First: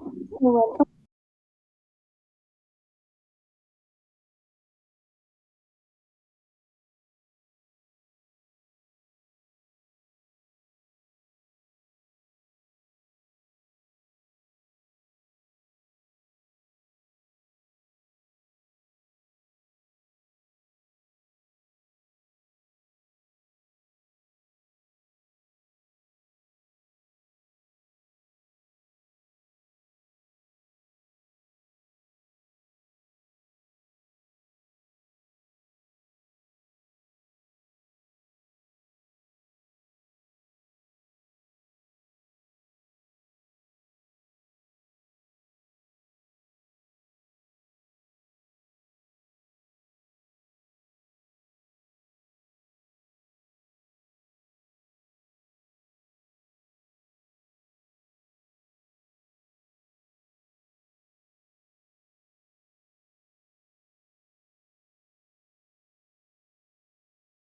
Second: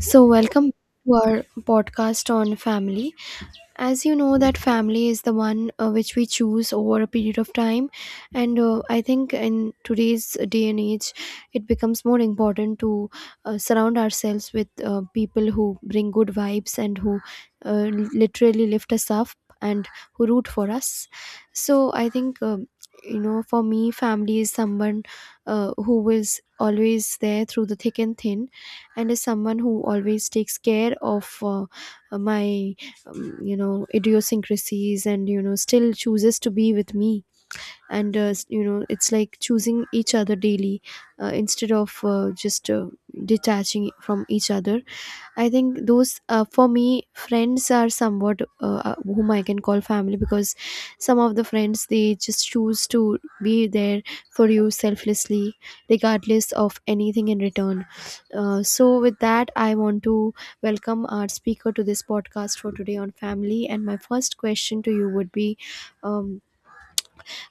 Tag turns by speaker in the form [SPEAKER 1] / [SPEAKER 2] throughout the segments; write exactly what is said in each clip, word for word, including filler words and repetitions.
[SPEAKER 1] So,
[SPEAKER 2] You're
[SPEAKER 1] welcome
[SPEAKER 2] welcome.
[SPEAKER 1] to our podcast on family, as you know that family is the one uh, which we choose over a period of time, and uh, I think in today's day and age it becomes more important to uh, surround ourselves with uh, people who bring good vibes and who uh, literally lift us up and who root for us. So I think um you know, for me family is someone uh, who is always there through the thick and thin, and is someone who always takes care of uh, my um, you know, idiosyncrasies, and you know, still chooses to be with me. And uh, s- you know, it's like choosing each other daily uh, instead of uh, just uh, detaching from each other. I think those uh, for me friends are somewhat uh, uh, whom I can call family, because some of the friends they just choose to be there for you selflessly, regardless of anything in return. Uh, so with that I want to welcome our speaker to this podcast for today on family, and my first question to you would be um,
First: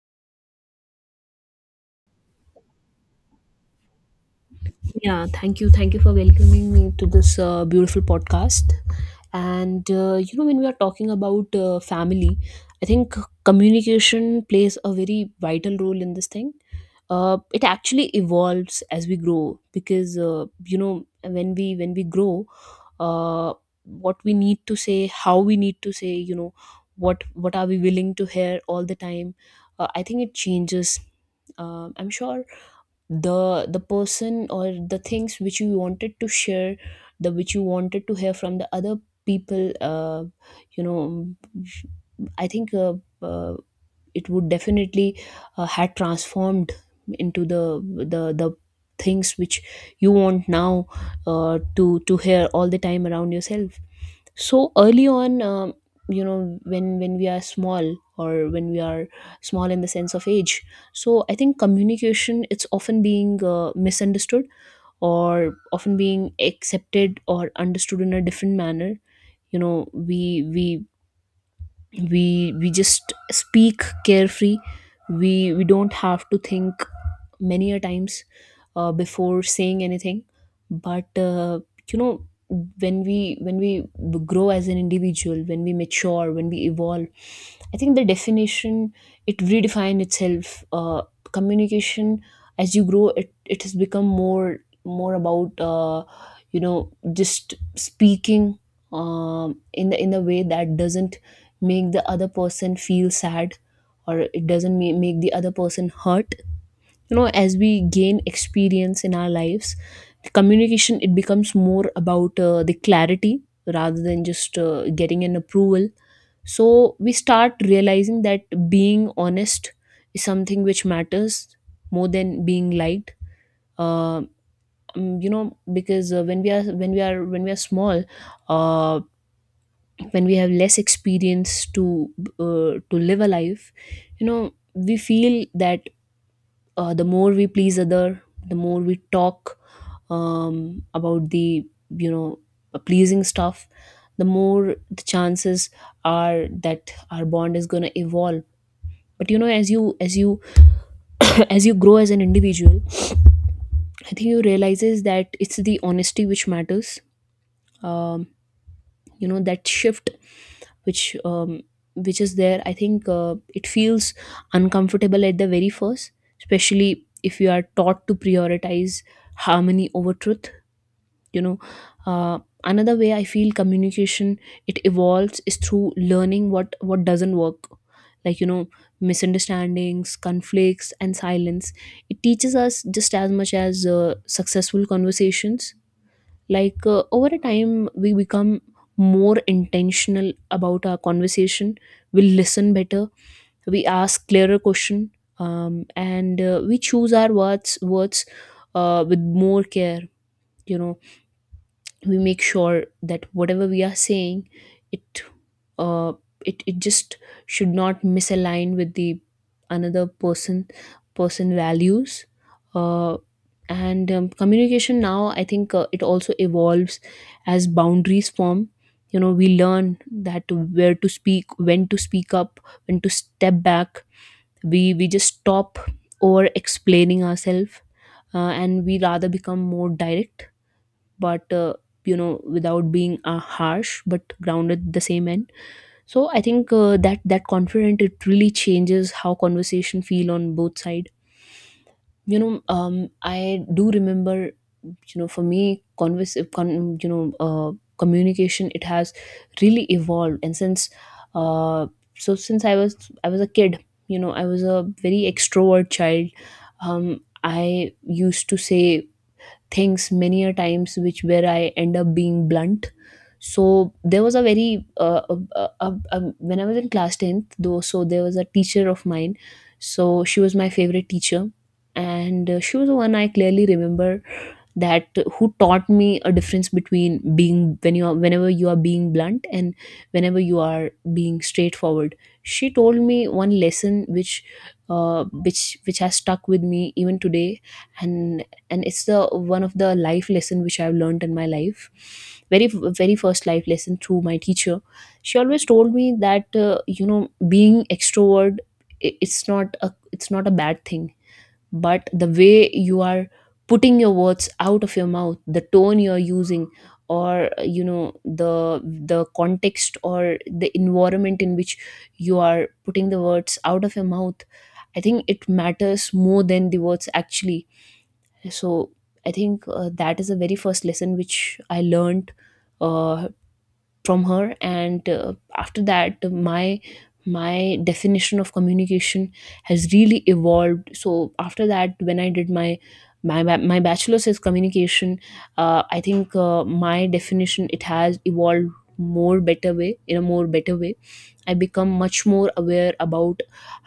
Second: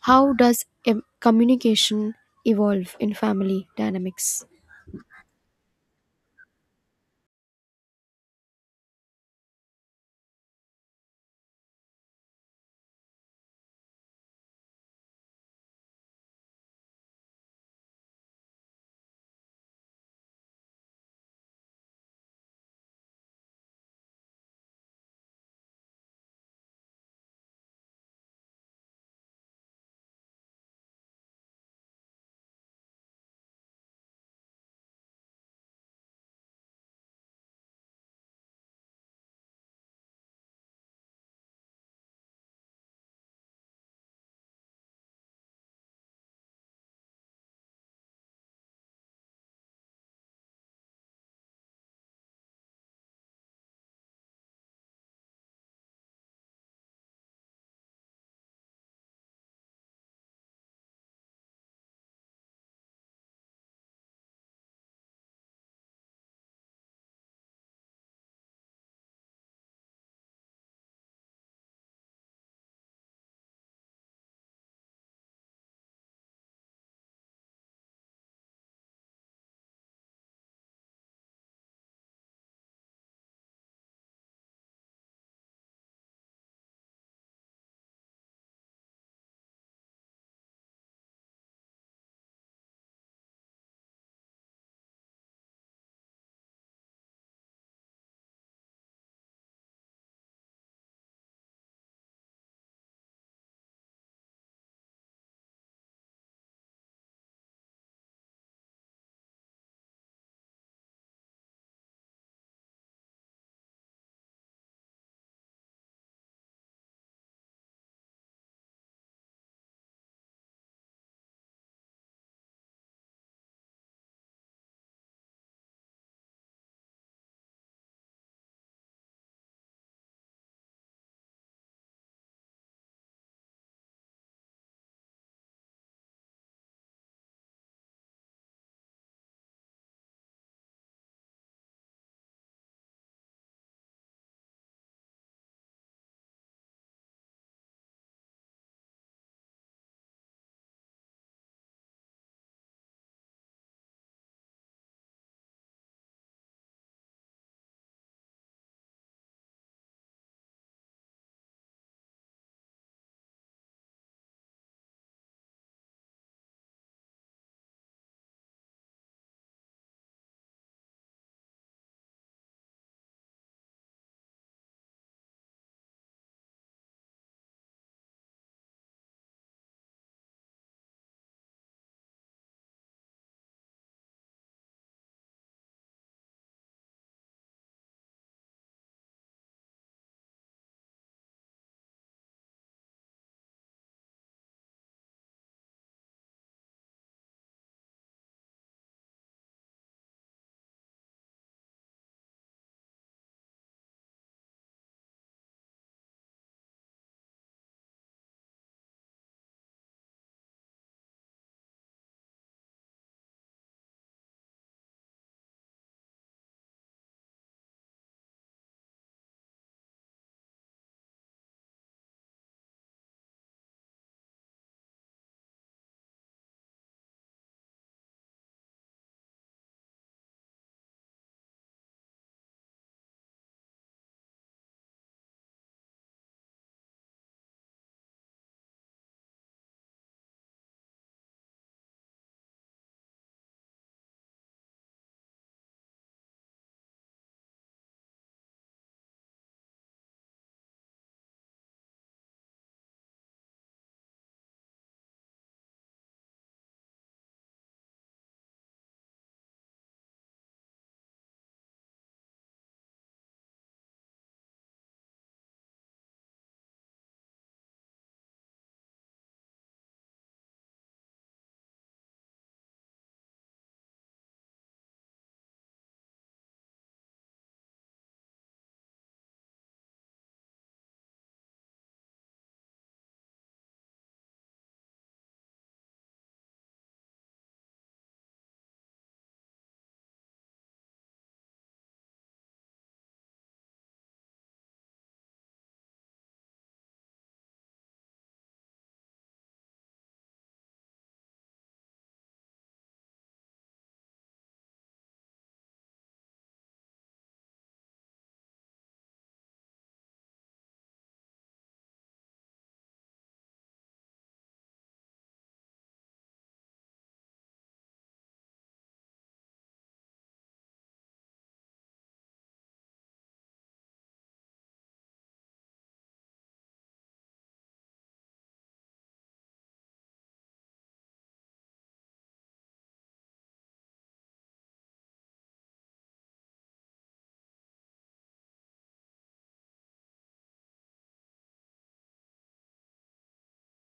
[SPEAKER 1] how does em- communication evolve in family dynamics?
[SPEAKER 2] Yeah, thank you. Thank you for welcoming me to this uh, beautiful podcast. And, uh, you know, when we are talking about uh, family, I think communication plays a very vital role in this thing. Uh, it actually evolves as we grow because, uh, you know, when we when we grow, uh, what we need to say, how we need to say, you know, what what are we willing to hear all the time. Uh, I think it changes. Um I'm sure the the person or the things which you wanted to share the which you wanted to hear from the other people uh, you know i think uh, uh, it would definitely uh, had transformed into the the the things which you want now uh, to to hear all the time around yourself. So early on, um, you know when when we are small, or when we are small in the sense of age. So I think communication, it's often being uh, misunderstood, or often being accepted or understood in a different manner. You know we we we we just speak carefree. We we don't have to think many a times uh, before saying anything. But uh, you know when we when we grow as an individual, when we mature, when we evolve, I think the definition, it redefine itself. Uh, communication, as you grow, it it has become more, more about uh, you know just speaking um, in the in a way that doesn't make the other person feel sad, or it doesn't ma- make the other person hurt. You know, as we gain experience in our lives, communication, it becomes more about uh, the clarity rather than just uh, getting an approval. So we start realizing that being honest is something which matters more than being liked. uh, um, you know, because uh, when we are when we are when we are small, uh, when we have less experience to uh, to live a life, you know, we feel that uh, the more we please other, the more we talk um, about the, you know, pleasing stuff, the more the chances are that our bond is going to evolve. But you know, as you as you as you grow as an individual, I think you realizes that it's the honesty which matters. um, you know, that shift which um, which is there, I think uh, it feels uncomfortable at the very first, especially if you are taught to prioritize harmony over truth, you know. uh, Another way I feel communication, it evolves is through learning what what doesn't work. Like, you know, misunderstandings, conflicts and silence, it teaches us just as much as uh, successful conversations. Like, uh, over a time, we become more intentional about our conversation. We listen better, we ask clearer question, um, and uh, we choose our words words uh, with more care. You know, we make sure that whatever we are saying, it uh it, it just should not misalign with the another person person values. uh and um, communication now, I think uh, it also evolves as boundaries form. You know, we learn that where to speak, when to speak up, when to step back. We we just stop over explaining ourselves, uh, and we rather become more direct. But uh, you know, without being uh, harsh, but grounded at the same end. So I think uh, that that confident, it really changes how conversation feel on both side. You know um I do remember, you know, for me converse con, you know uh, communication, it has really evolved. And since uh, so since i was I was a kid. You know, I was a very extrovert child. um, I used to say things many a times which, where I end up being blunt. So there was a very uh, uh, uh, uh, um, when I was in class tenth though. So there was a teacher of mine. So she was my favorite teacher. And uh, she was the one, I clearly remember, that, who taught me a difference between being, when you are, whenever you are being blunt, and whenever you are being straightforward. She told me one lesson which uh, which which has stuck with me even today. and and it's the one of the life lesson which I've learned in my life. Very, very first life lesson through my teacher. She always told me that uh, you know, being extrovert, i- it's not a it's not a bad thing. But the way you are putting your words out of your mouth, the tone you're using, or you know, the the context or the environment in which you are putting the words out of your mouth, I think it matters more than the words actually. So I think uh, that is the very first lesson which I learned uh, from her. And uh, after that, my my definition of communication has really evolved. So after that, when I did my my, ba- my bachelor's is communication, uh, I think uh, my definition, it has evolved more better way in a more better way. I become much more aware about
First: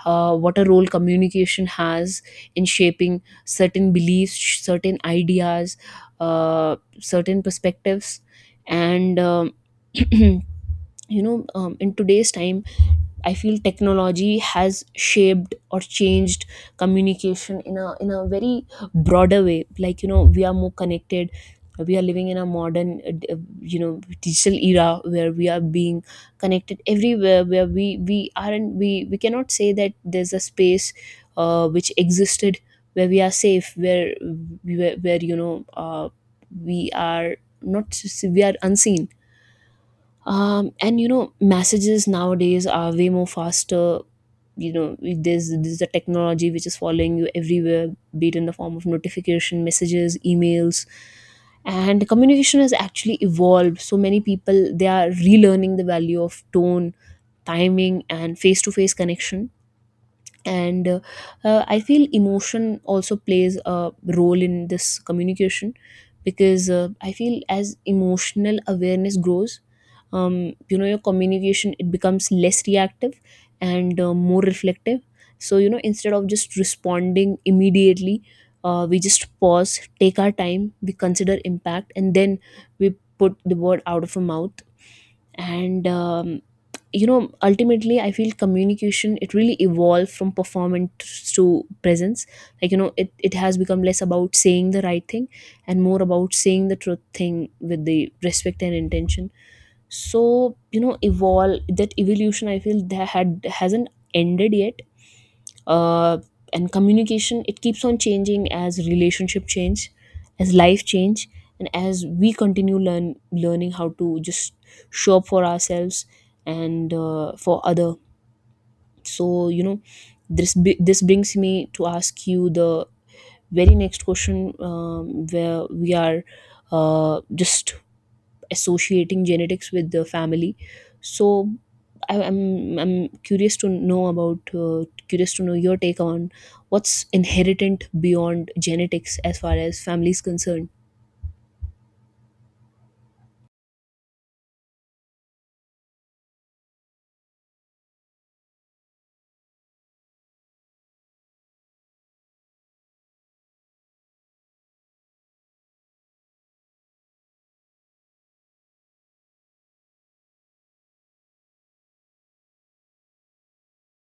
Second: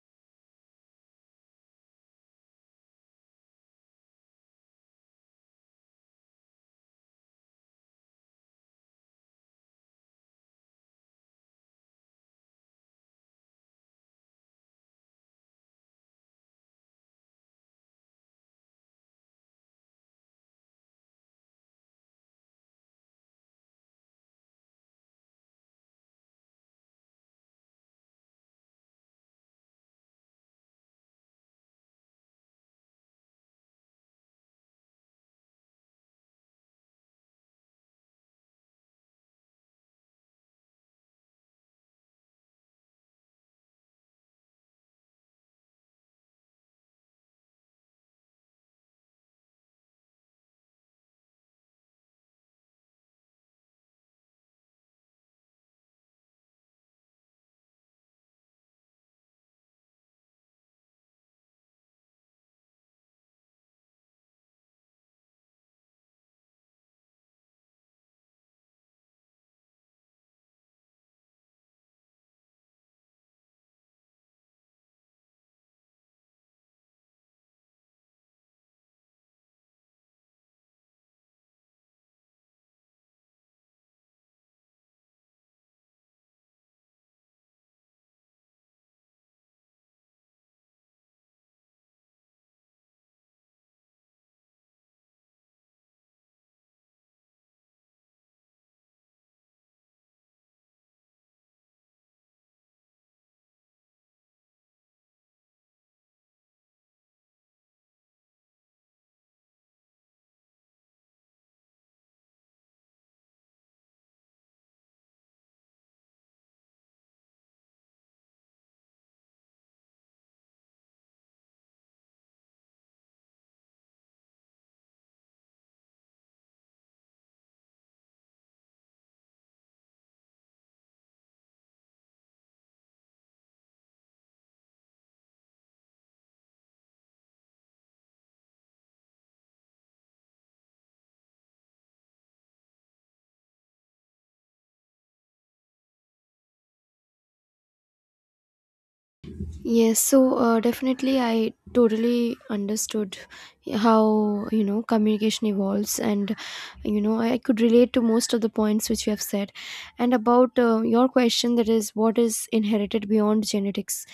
[SPEAKER 2] uh, what a role communication has in shaping certain beliefs, sh- certain ideas, uh, certain perspectives, and um, you know, um, in today's time, I feel technology has shaped or changed communication in a in a very broader way. Like, you know, we are more connected. We are living in a modern uh, uh, you know, digital era where we are being connected everywhere, where we we aren't we we cannot say that there's a space uh, which existed where we are safe, where where, where you know, uh, we are not, we are unseen. Um, and you know, messages nowadays are way more faster. You know, there's there's a technology which is following you everywhere, be it in the form of notification, messages, emails. And communication has actually evolved, so many people, they are relearning the value of tone, timing and face to face connection. And uh, uh, I feel emotion also plays a role in this communication, because uh, I feel as emotional awareness grows, um, you know, your communication, it becomes less reactive and uh, more reflective. So you know, instead of just responding immediately, uh, we just pause, take our time, we consider impact, and then we put the word out of our mouth. And um, you know, ultimately I feel communication, it really evolved from performance to presence. Like, you know, it, it has become less about saying the right thing, and more about saying the truth thing with the respect and intention. So you know, evolve, that evolution, I feel that had hasn't ended yet. uh, and communication, it keeps on changing as relationship change, as life change, and as we continue learn learning how to just show up for ourselves and uh, for other. So you know, this bi- this brings me to ask you the very next question. Um, where we are uh, just associating genetics with the family. So I, i'm i'm curious to know about, uh, curious to know your take on what's inheritant beyond genetics as far as family is concerned.
[SPEAKER 1] Yes, so uh, definitely I totally understood how, you know, communication evolves, and, you know, I could relate to most of the points which you have said. And about uh, your question, that is what is inherited beyond genetics.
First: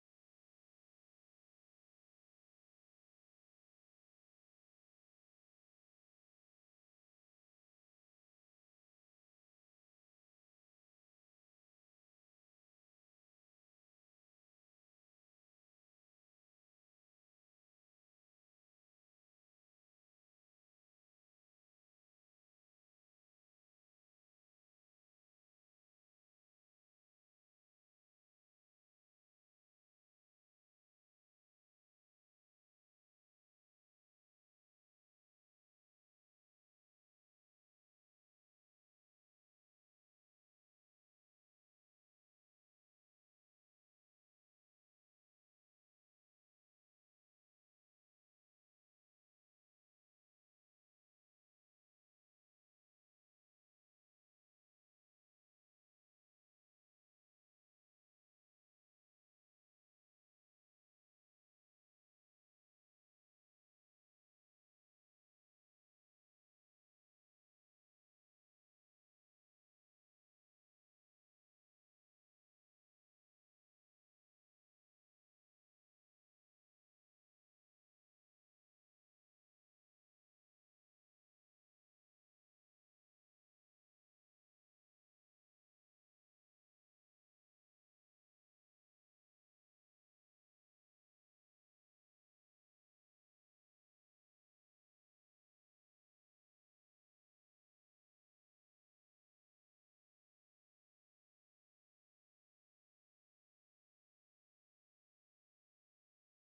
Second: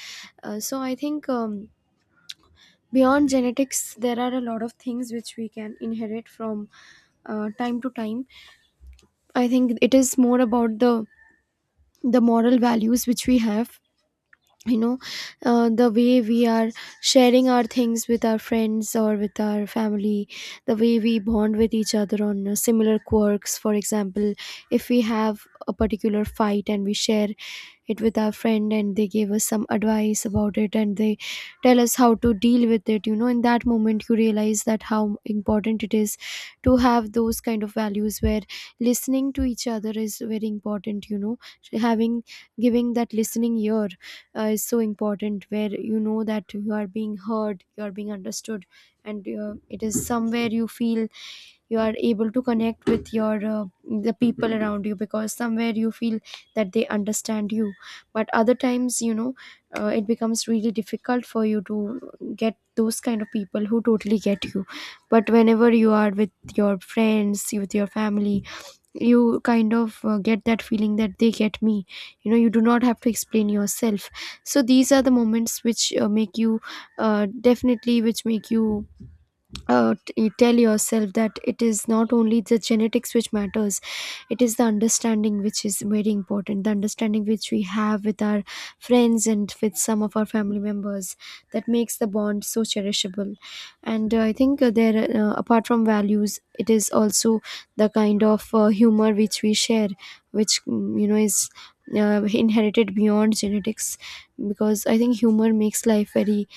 [SPEAKER 1] Uh, so I think um, beyond genetics there are a lot of things which we can inherit from uh, time to time. I think it is more about the the moral values which we have, you know, uh, the way we are sharing our things with our friends or with our family, the way we bond with each other on uh, similar quirks. For example, if we have a particular fight and we share it with our friend and they give us some advice about it, and they tell us how to deal with it, you know, in that moment you realize that how important it is to have those kind of values where listening to each other is very important. You know, having, giving that listening ear uh, is so important, where you know that you are being heard, you are being understood, and uh, it is somewhere you feel you are able to connect with your uh, the people around you, because somewhere you feel that they understand you. But other times, you know, uh, it becomes really difficult for you to get those kind of people who totally get you. But whenever you are with your friends, with your family, you kind of uh, get that feeling that they get me. You know, you do not have to explain yourself. So these are the moments which uh, make you uh, definitely which make you uh, t- you tell yourself that it is not only the genetics which matters, it is the understanding which is very important, the understanding which we have with our friends and with some of our family members, that makes the bond so cherishable. And uh, i think uh, there, uh, apart from values, it is also the kind of uh, humor which we share, which, mm, you know, is uh, inherited beyond genetics, because I think humor makes life very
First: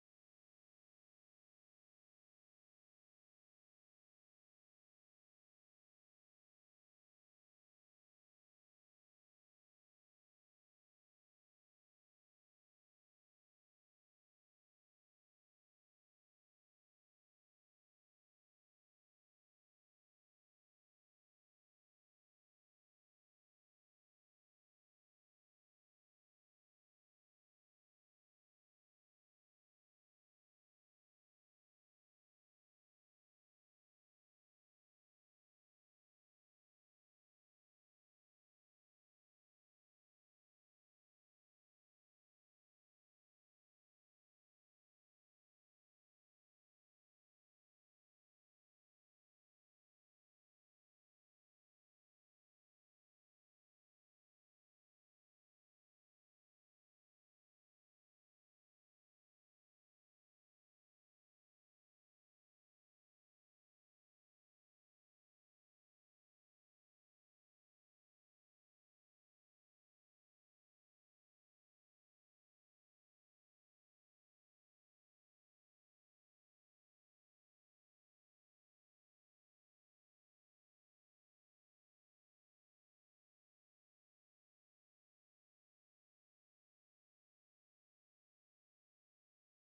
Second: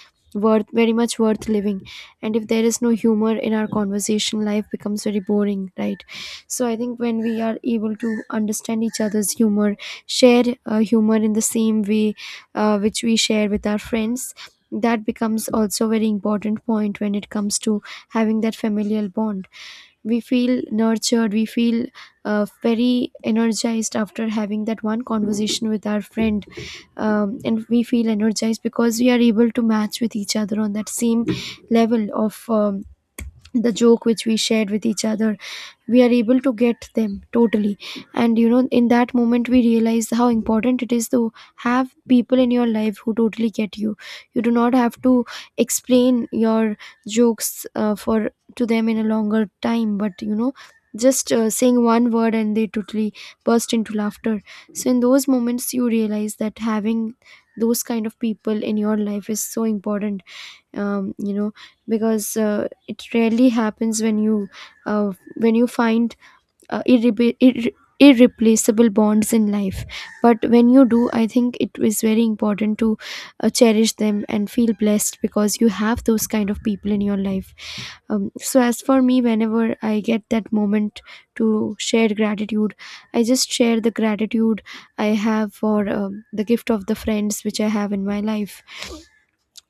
[SPEAKER 1] worth, very much worth living. And if there is no humor in our conversation, life becomes very boring, right? So I think when we are able to understand each other's humor, share uh, humor in the same way uh, which we share with our friends, that becomes also a very important point when it comes to having that familial bond. We feel nurtured, we feel uh, very energized after having that one conversation with our friend. Um, and we feel energized because we are able to match with each other on that same level of um, the joke which we shared with each other. We are able to get them totally, and you know, in that moment we realize how important it is to have people in your life who totally get you. You do not have to explain your jokes uh, for to them in a longer time, but you know, just uh, saying one word and they totally burst into laughter. So in those moments you realize that having those kind of people in your life is so important. Um, you know, because uh, it rarely happens when you uh, when you find uh, irre- irre- irreplaceable bonds in life, but when you do, I think it is very important to uh, cherish them and feel blessed because you have those kind of people in your life. Um, so as for me, whenever I get that moment to share gratitude, I just share the gratitude I have for um, the gift of the friends which I have in my life.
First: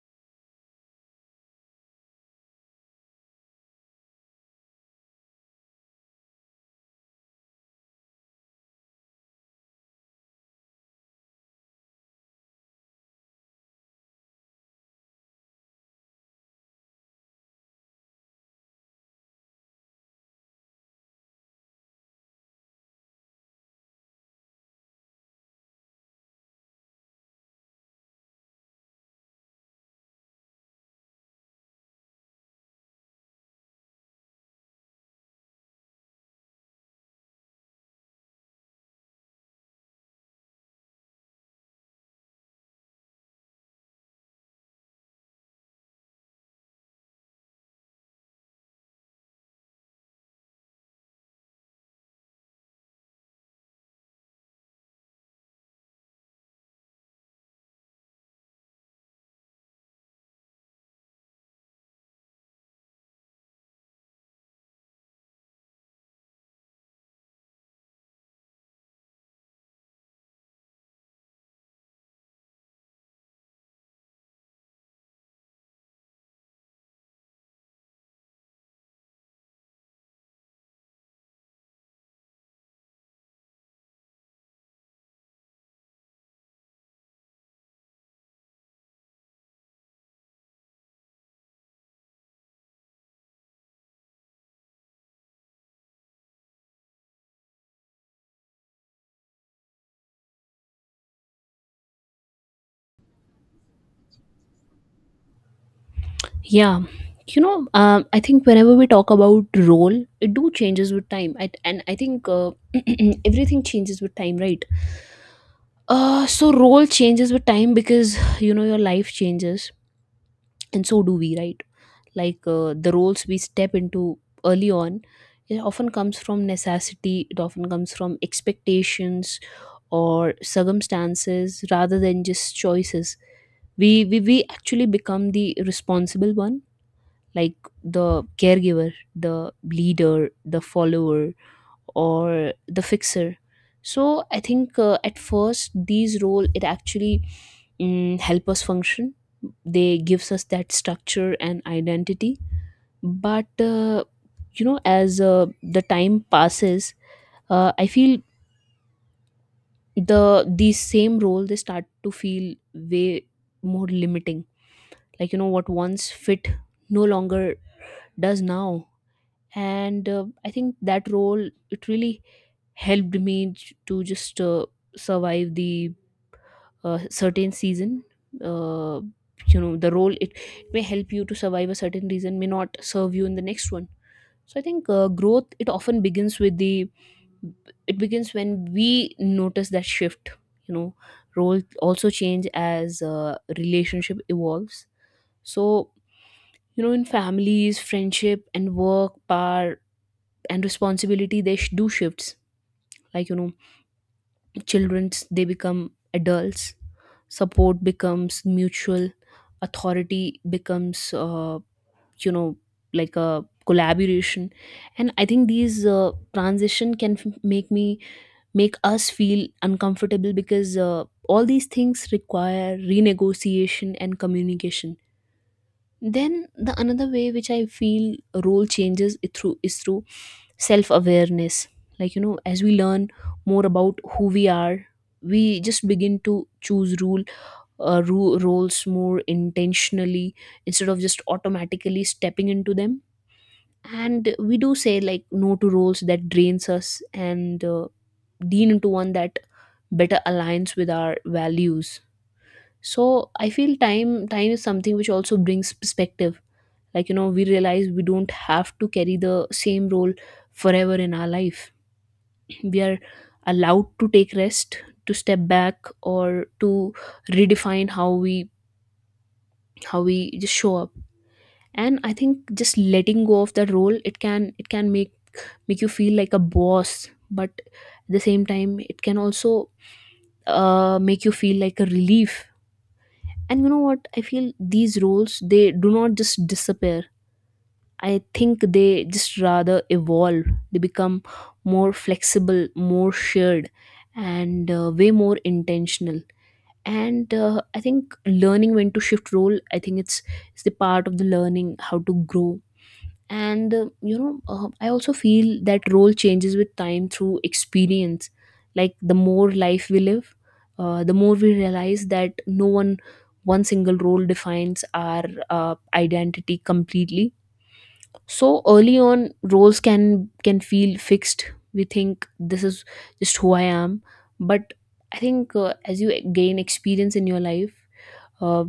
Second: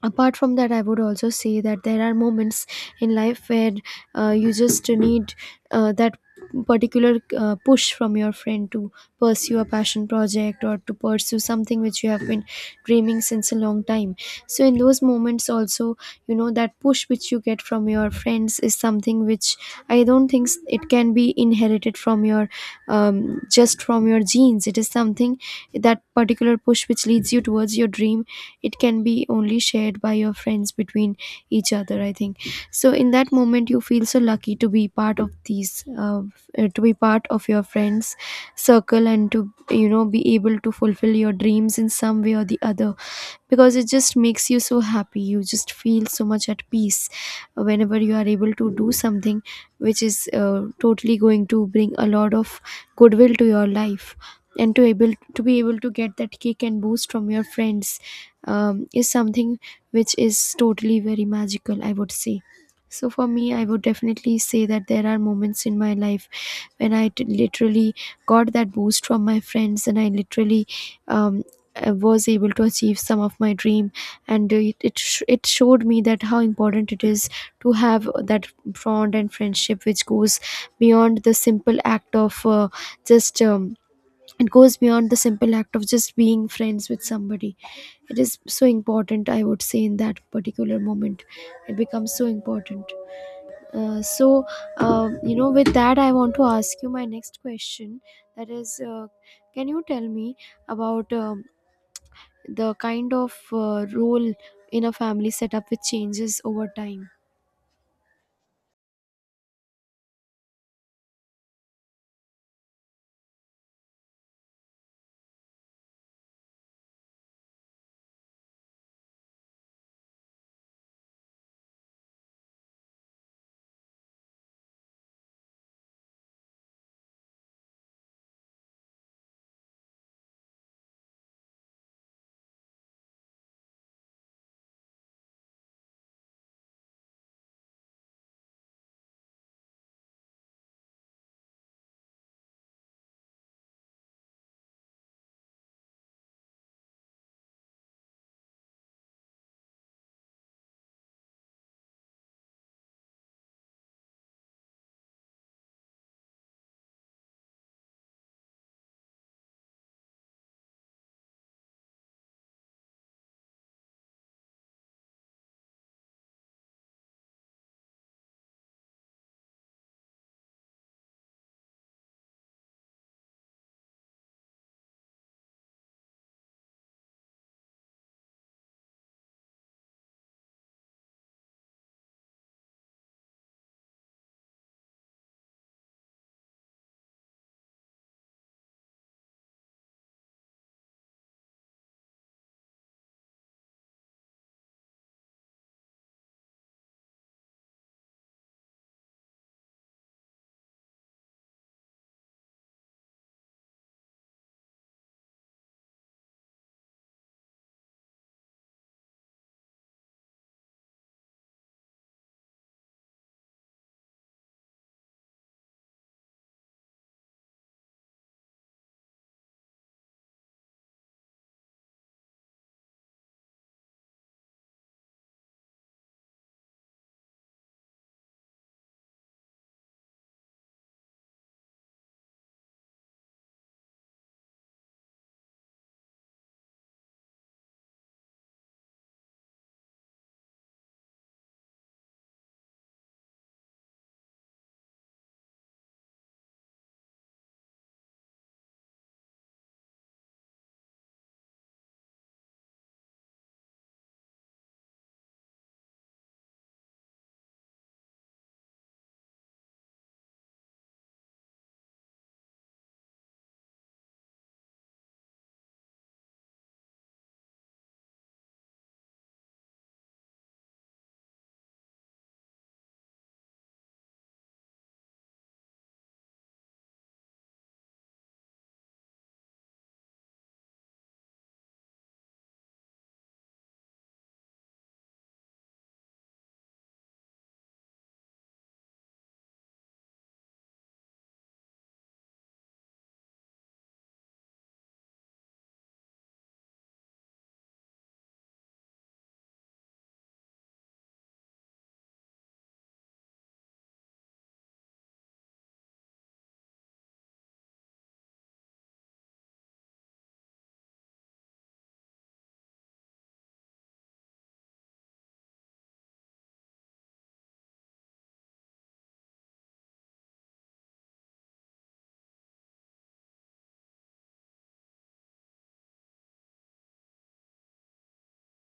[SPEAKER 1] Apart from that, I would also say that there are moments in life where uh, you just need uh, that particular uh, push from your friend to pursue a passion project or to pursue something which you have been dreaming since a long time. So in those moments also, you know, that push which you get from your friends is something which i don't think s- it can be inherited from your um, just from your genes. It is something, that particular push which leads you towards your dream, it can be only shared by your friends between each other, I think. So in that moment you feel so lucky to be part of these uh, uh, to be part of your friends circle and to, you know, be able to fulfill your dreams in some way or the other, because it just makes you so happy, you just feel so much at peace whenever you are able to do something which is uh, totally going to bring a lot of goodwill to your life. And to able to be able to get that kick and boost from your friends um, is something which is totally very magical, I would say. So for me, I would definitely say that there are moments in my life when I t- literally got that boost from my friends, and I literally, um, I was able to achieve some of my dream. And uh, it it, sh- it showed me that how important it is to have that bond and friendship which goes beyond the simple act of uh, just um, it goes beyond the simple act of just being friends with somebody. It is so important, I would say, in that particular moment it becomes so important. uh, so uh, you know, with that I want to ask you my next question, that is, uh, can you tell me about um, the kind of uh, role in a family setup which changes over
[SPEAKER 2] Yeah,
[SPEAKER 1] time.
[SPEAKER 2] you know, um, I think whenever we talk about role, it do changes with time. I, and I think uh, everything changes with time, right? Uh so role changes with time because you know, your life changes, and so do we, right? Like uh, the roles we step into early on, it often comes from necessity, it often comes from expectations, or circumstances rather than just choices. We we, we actually become the responsible one, like the caregiver, the leader, the follower, or the fixer. So I think uh, at first these role, it actually mm, help us function. They gives us that structure and identity. But uh, you know, as uh, the time passes, uh, I feel the these same role, they start to feel way more limiting. Like you know, what once fit no longer does now. And uh, I think that role, it really helped me j- to just uh, survive the uh, certain season. uh, you know, the role, it, it may help you to survive a certain reason, may not serve you in the next one. So I think uh, growth, it often begins with the, it begins when we notice that shift. You know, role also change as uh, relationship evolves. So you know, in families, friendship and work, power and responsibility, they sh- do shifts. Like you know, childrens, they become adults. Support becomes mutual, authority becomes uh, you know, like a collaboration. And I think these uh, transition can f- make me make us feel uncomfortable, because uh, all these things require renegotiation and communication. Then the another way which I feel role changes it through is through self awareness. Like you know, as we learn more about who we Are We just begin to choose rule, uh, ru- roles more intentionally instead of just automatically stepping into them. And we do say like no to roles that drains us, and uh, lean into one that better aligns with our values. So I feel time time is something which also brings perspective. Like you know, we realize we don't have to carry the same role forever in our life. We are allowed to take rest, to step back, or to redefine how we, how we just show up. And I think just letting go of that role, it can it can make make you feel like a boss, but at the same time, it can also uh, make you feel like a relief. And you know what, I feel these roles, they do not just disappear. I think they just rather evolve. They become more flexible, more shared, and uh, way more intentional. And uh, I think learning when to shift role, I think it's it's the part of the learning how to grow. And uh, you know, uh, I also feel that role changes with time through experience. Like the more life we live, uh, the more we realize that no one one single role defines our uh, identity completely. So early on, roles can can feel fixed. We think, this is just who I am. But I think uh, as you gain experience in your life, uh,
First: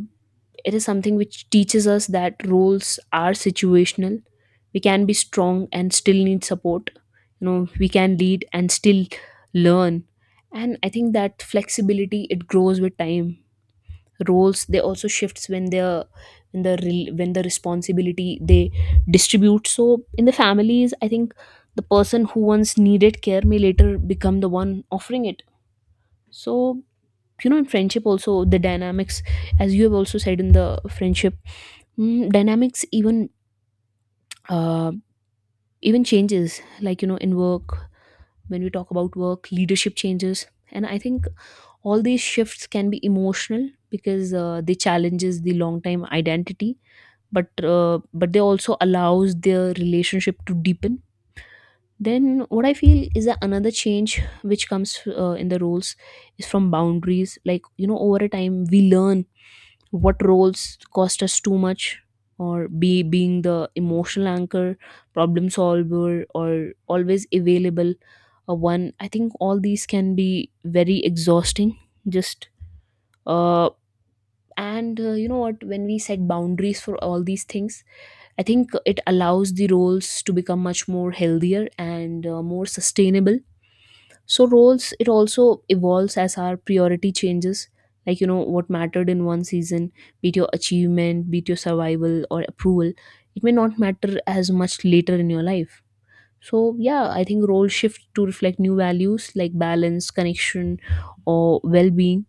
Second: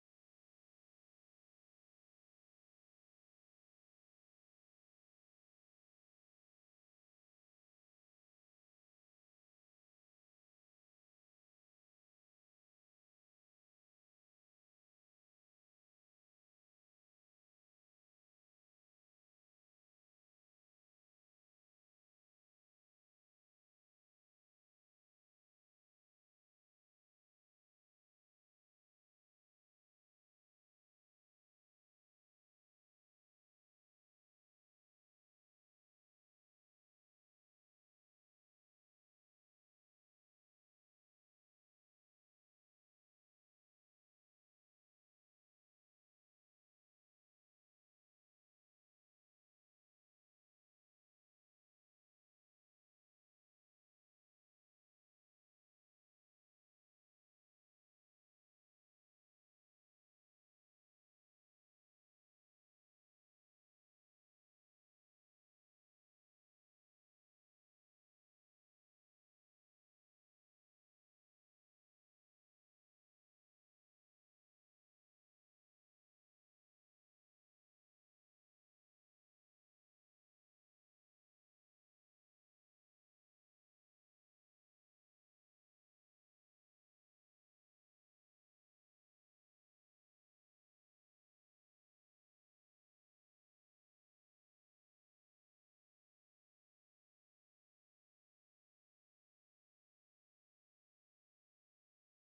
[SPEAKER 2] it is something which teaches us that roles are situational. We can be strong and still need support. You know, we can lead and still learn. And I think that flexibility, it grows with time. Roles, they also shifts when the, when the rel- when the responsibility, they distribute. So in the families, I think the person who once needed care may later become the one offering it. So you know, in friendship also, the dynamics, as you have also said, in the friendship, mm, dynamics even, uh, even changes. Like you know, in work, when we talk about work, leadership changes. And I think all these shifts can be emotional because uh, they challenges the long time identity, but uh, but they also allows their relationship to deepen. Then what I feel is that another change which comes uh, in the roles is from boundaries. Like you know, over a time, we learn what roles cost us too much, or be being the emotional anchor, problem solver, or always available uh, one. I think all these can be very exhausting. Just uh, and uh, you know what, when we set boundaries for all these things, I think it allows the roles to become much more healthier and uh, more sustainable. So roles, it also evolves as our priority changes. Like you know, what mattered in one season, be it your achievement, be it your survival or approval, it may not matter as much later in your life. So yeah, I think role shift to reflect new values like balance, connection, or well-being.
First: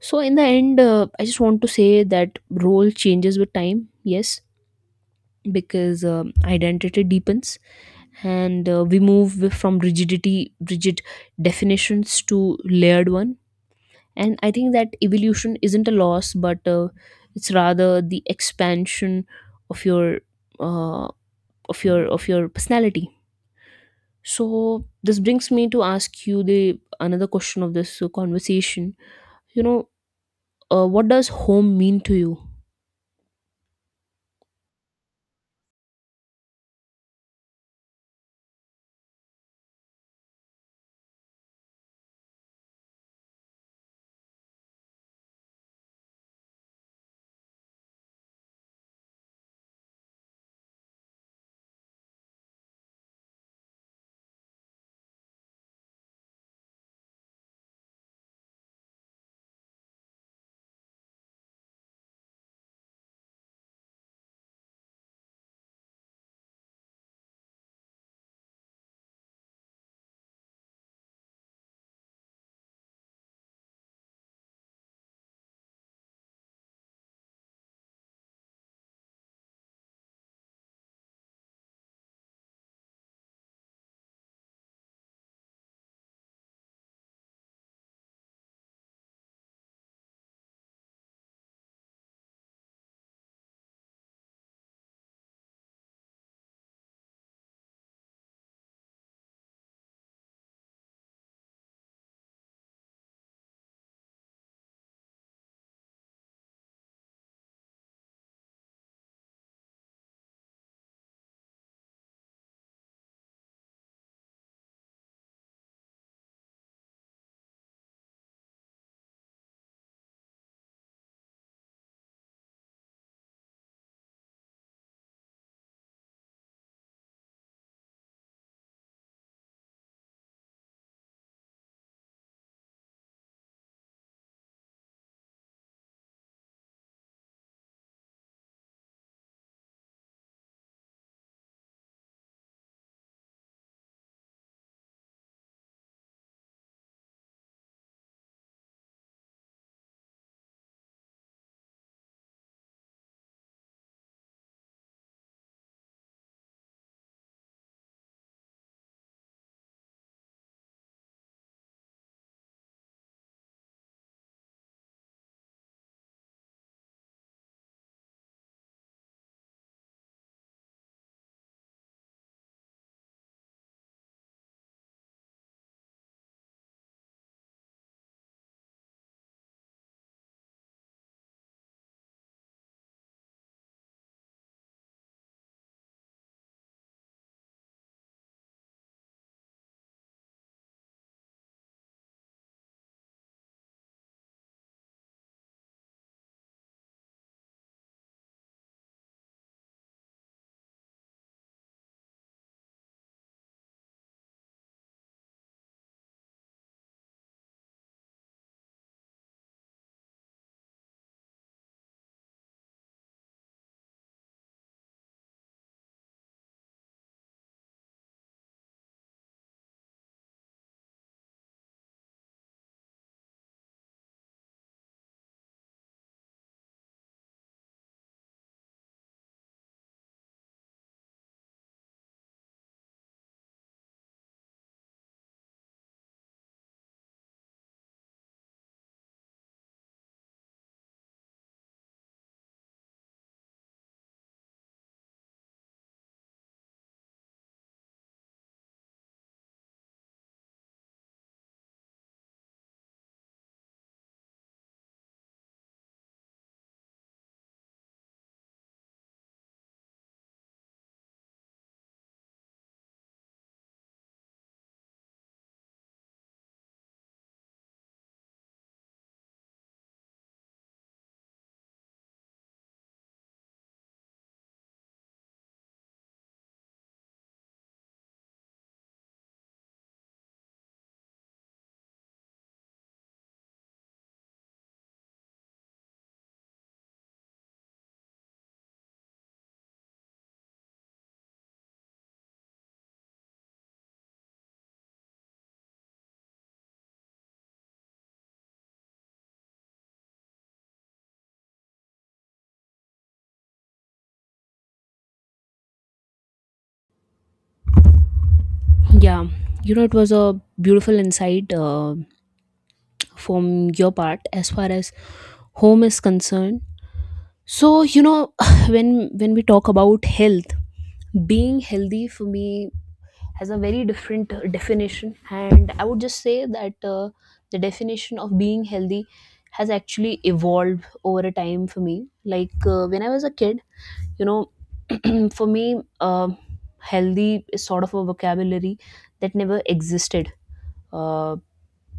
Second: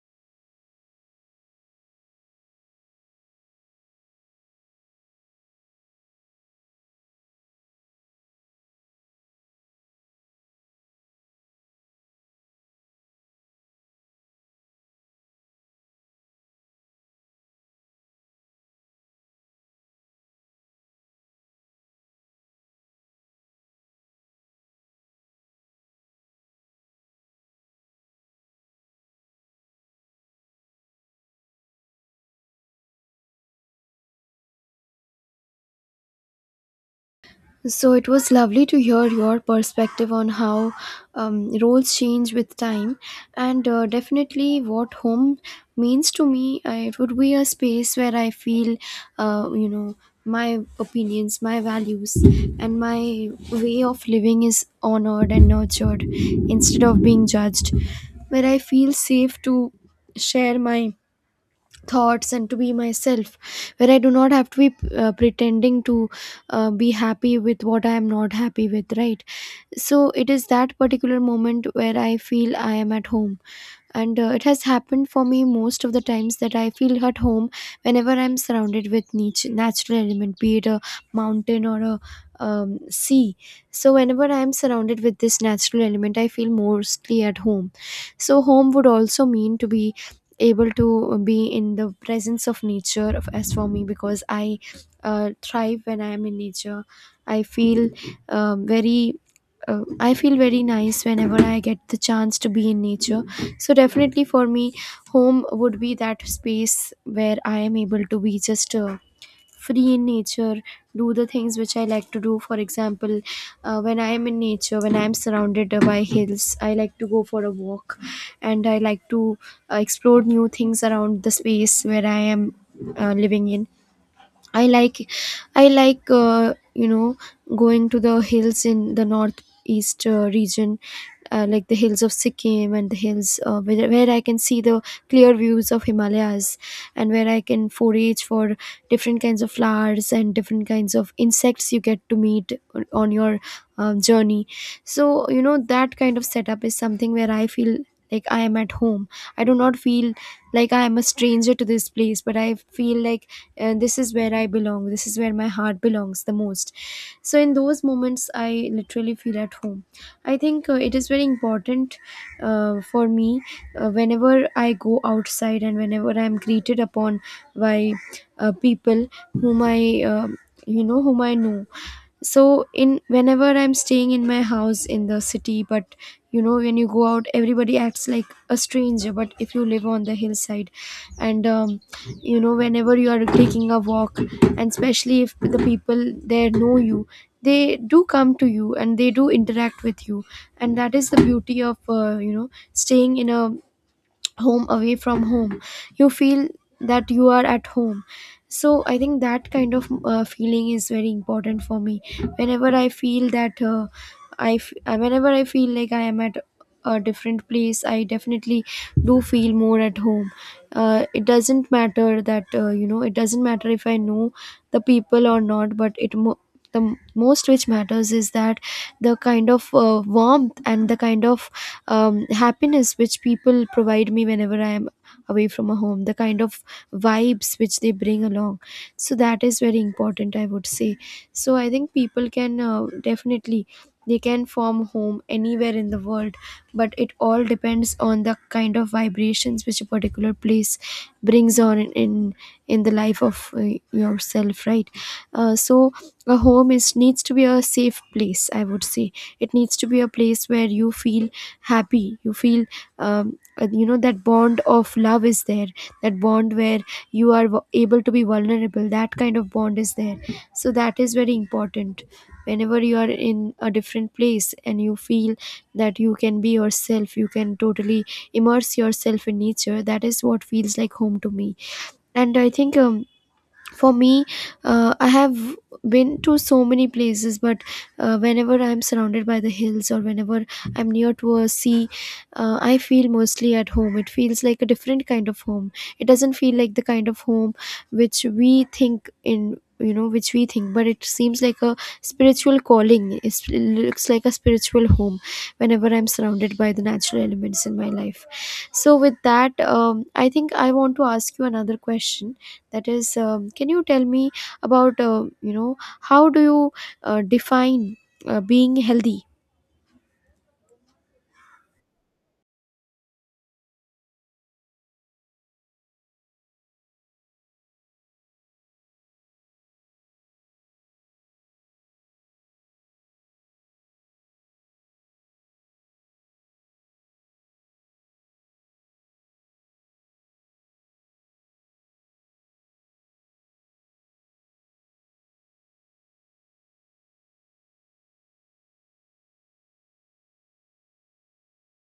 [SPEAKER 2] So in the end, uh, I just want to say that role changes with time. Yes, because um, identity deepens and uh, we move from rigidity rigid definitions to layered one. And I think that evolution isn't a loss, but uh, it's rather the expansion of your uh, of your of your personality. So this brings me to ask you the another question of this uh, conversation. You know, uh, what does home mean to you?
[SPEAKER 1] So it was lovely to hear your perspective on how um, roles change with time, and uh, definitely what home means to me. Uh, it would be a space where I feel, uh, you know, my opinions, my values, and my way of living is honored and nurtured instead of being judged. Where I feel safe to share my thoughts and to be myself, where I do not have to be uh, pretending to uh, be happy with what I am not happy with, right? So it is that particular moment where I feel I am at home. And uh, it has happened for me most of the times that I feel at home whenever I'm surrounded with nat- natural element, be it a mountain or a um, sea. So whenever I'm surrounded with this natural element I feel mostly at home. So home would also mean to be able to be in the presence of nature of- as for me, because I uh, thrive when I am in nature. I feel uh, very uh, I feel very nice whenever I get the chance to be in nature. So definitely for me, home would be that space where I am able to be just uh, free in nature, do the things which I like to do. For example, uh, when I am in nature, when I am surrounded by hills, I like to go for a walk, and I like to uh, explore new things around the space where I am uh, living in. I like I like uh, you know, going to the hills in the northeast uh, region, uh, like the hills of Sikkim, and the hills uh, where, where I can see the clear views of Himalayas, and where I can forage for different kinds of flowers and different kinds of insects you get to meet on on your um, journey. So you know, that kind of setup is something where I feel like I am at home. I do not feel like I am a stranger to this place, but I feel like uh, this is where I belong, this is where my heart belongs the most. So in those moments I literally feel at home. I think uh, it is very important uh, for me, uh, whenever I go outside and whenever I'm greeted upon by uh, people whom I, um you know, whom I know. So in, whenever I'm staying in my house in the city, but you know, when you go out everybody acts like a stranger, but if you live on the hillside and, um, you know, whenever you are taking a walk, and especially if the people there know you, they do come to you and they do interact with you. And that is the beauty of, uh, you know, staying in a home away from home. You feel that you are at home. So I think that kind of uh, feeling is very important for me. Whenever I feel that uh, i f- uh, whenever I feel like I am at a different place, I definitely do feel more at home. Uh, it doesn't matter that, uh, you know, it doesn't matter if I know the people or not, but it mo- the m- most which matters is that the kind of uh, warmth and the kind of um, happiness which people provide me whenever I am away from a home, the kind of vibes which they bring along. So that is very important, I would say. So I think people can, uh, definitely, they can form home anywhere in the world, but it all depends on the kind of vibrations which a particular place brings on in in, in the life of uh, yourself, right? Uh, so a home is needs to be a safe place, I would say. It needs to be a place where you feel happy, you feel, um, uh, you know, that bond of love is there, that bond where you are w- able to be vulnerable, that kind of bond is there. So that is very important. Whenever you are in a different place and you feel that you can be yourself, you can totally immerse yourself in nature, that is what feels like home to me. And I think um, for me, uh, I have been to so many places, but uh, whenever I'm surrounded by the hills or whenever I'm near to a sea, uh, I feel mostly at home. It feels like a different kind of home. It doesn't feel like the kind of home which we think in you know, which we think, but it seems like a spiritual calling. It's- it looks like a spiritual home whenever I'm surrounded by the natural elements in my life. So with that, um, I think I want to ask you another question, that is, um, can you tell me about, uh, you know, how do you uh, define uh, being healthy?
[SPEAKER 2] Yeah, you know, it was a beautiful insight uh, from your part as far as home is concerned. So you know, when when we talk about health, being healthy for me has a very different uh, definition. And I would just say that uh, the definition of being healthy has actually evolved over a time for me. Like uh, when I was a kid, you know, for me, uh, healthy is sort of a vocabulary that never existed. uh,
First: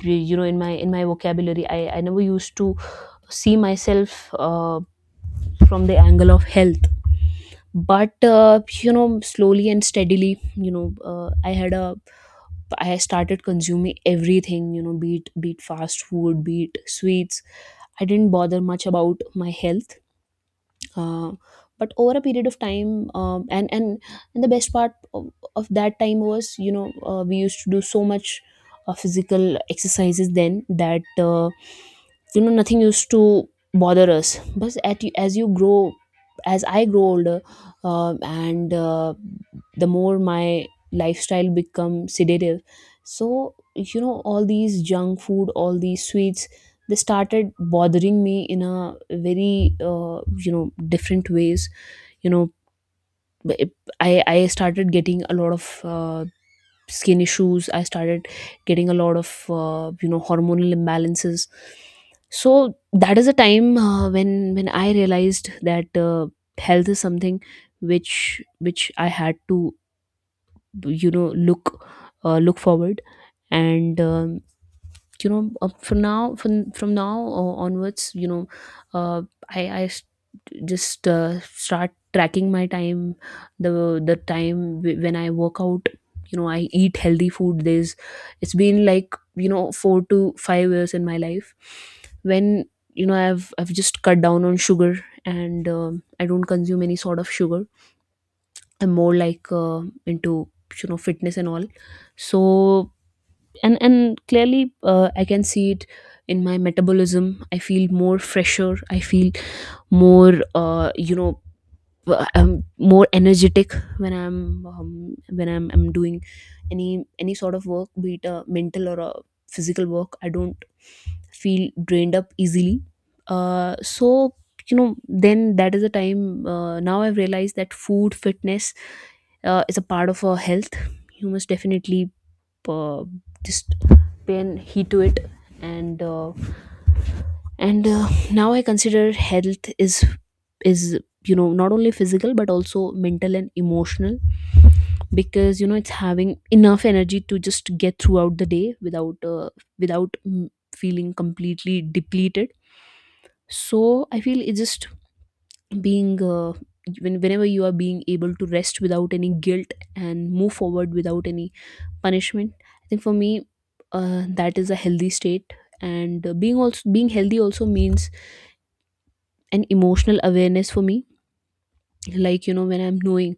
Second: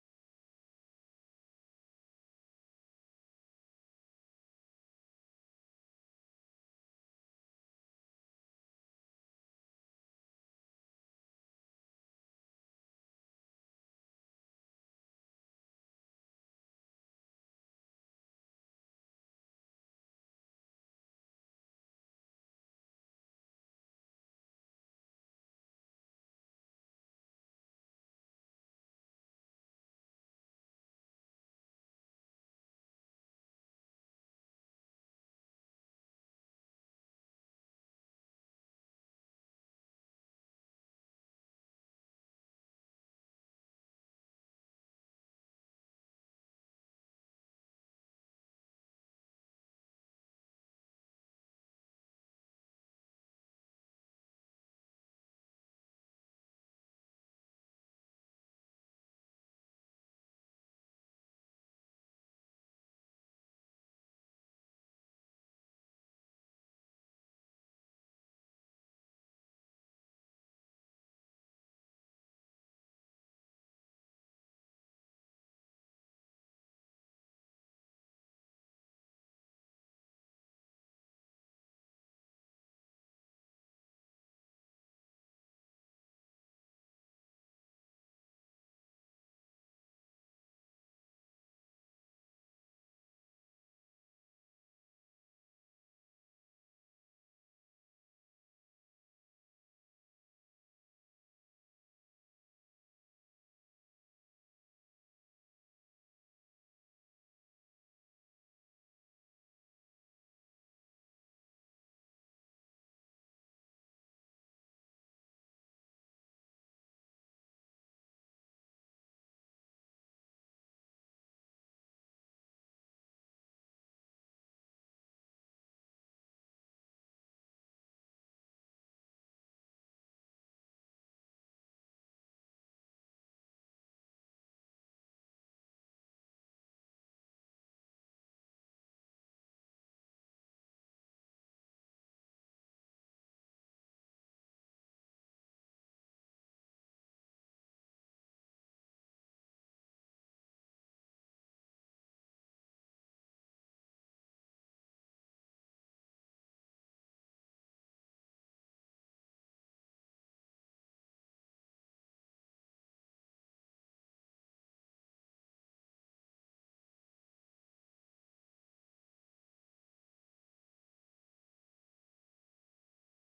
[SPEAKER 2] you know, in my, in my vocabulary, i i never used to see myself uh, from the angle of health. But uh, you know, slowly and steadily, you know, uh, I had a I started consuming everything, you know, be it be it fast food, be it sweets. I didn't bother much about my health. uh, but over a period of time, um, and, and and the best part of, of that time was, you know, uh, we used to do so much uh, physical exercises then, that uh, you know, nothing used to bother us. But at, you- as you grow, as I grow older, um and uh, the more my lifestyle become sedative. So you know, all these junk food, all these sweets, they started bothering me in a very uh, you know, different ways. You know, it- i i started getting a lot of uh, skin issues. I started getting a lot of uh, you know, hormonal imbalances. So that is a time uh, when when i realized that uh, health is something which which I had to, you know, look uh, look forward. And um, you know, uh, from now, from from now uh, onwards, you know, uh, I I s- just uh, start tracking my time, the the time wh- when I work out, you know, I eat healthy food. There's It's been like, you know, four to five years in my life when, you know, i've i've just cut down on sugar. And um, I don't consume any sort of sugar. I'm more like uh, into, you know, fitness and all. So, and and clearly, uh, I can see it in my metabolism. I feel more fresher. I feel more uh, you know, uh, I'm more energetic when I'm, um, when I'm, I'm doing any any sort of work, be it a mental or a physical work. I don't feel drained up easily. Uh, so you know, then that is the time. Uh, now I've realized that food fitness uh, is a part of our health. You must definitely uh, just pen heat to it. And uh, and uh, now I consider health is is you know, not only physical but also mental and emotional. Because you know, it's having enough energy to just get throughout the day without uh, without mm, feeling completely depleted. So I feel it's just being uh, when, whenever you are being able to rest without any guilt and move forward without any punishment, I think for me, uh, that is a healthy state. And uh, being also being healthy also means an emotional awareness for me. Like you know, when I'm knowing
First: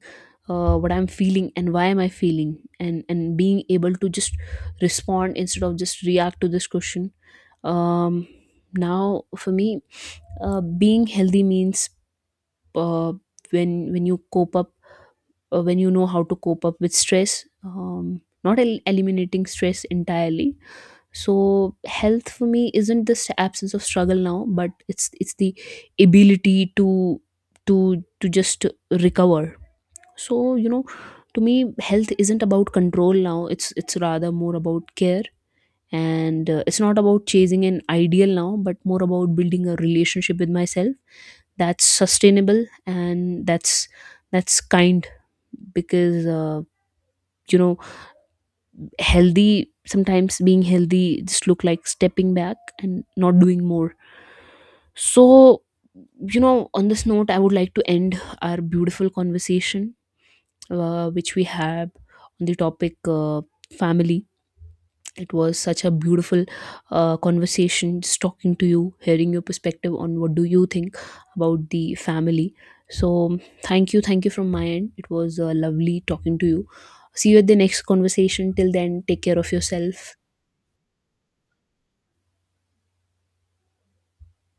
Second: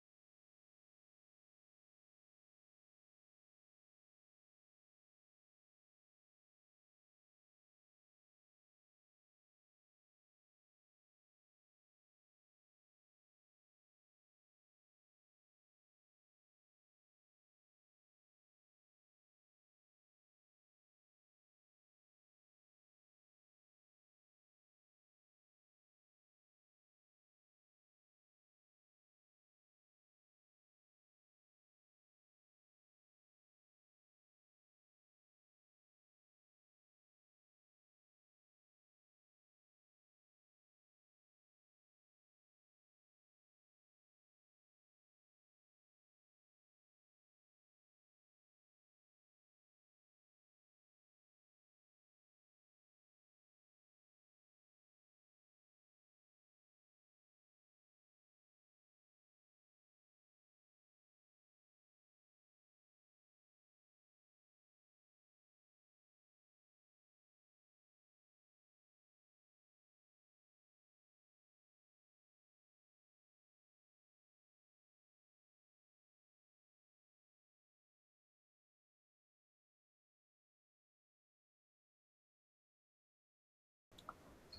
[SPEAKER 2] uh, what I'm feeling and why am I feeling, and and being able to just respond instead of just react to this question. Um now For me, uh, being healthy means uh, when when you cope up, uh, when you know how to cope up with stress, um, not el- eliminating stress entirely. So health for me isn't this absence of struggle now, but it's it's the ability to, to to just recover. So you know, to me, health isn't about control now. It's it's rather more about care. And uh, it's not about chasing an ideal now, but more about building a relationship with myself that's sustainable and that's that's kind. Because uh, you know, healthy sometimes being healthy just look like stepping back and not doing more. So you know, on this note, I would like to end our beautiful conversation uh, which we have on the topic uh, family. It was such a beautiful uh, conversation just talking to you, hearing your perspective on what do you think about the family. So thank you, thank you from my end. It was uh, lovely talking to you. See you at the next conversation. Till then, take care of yourself.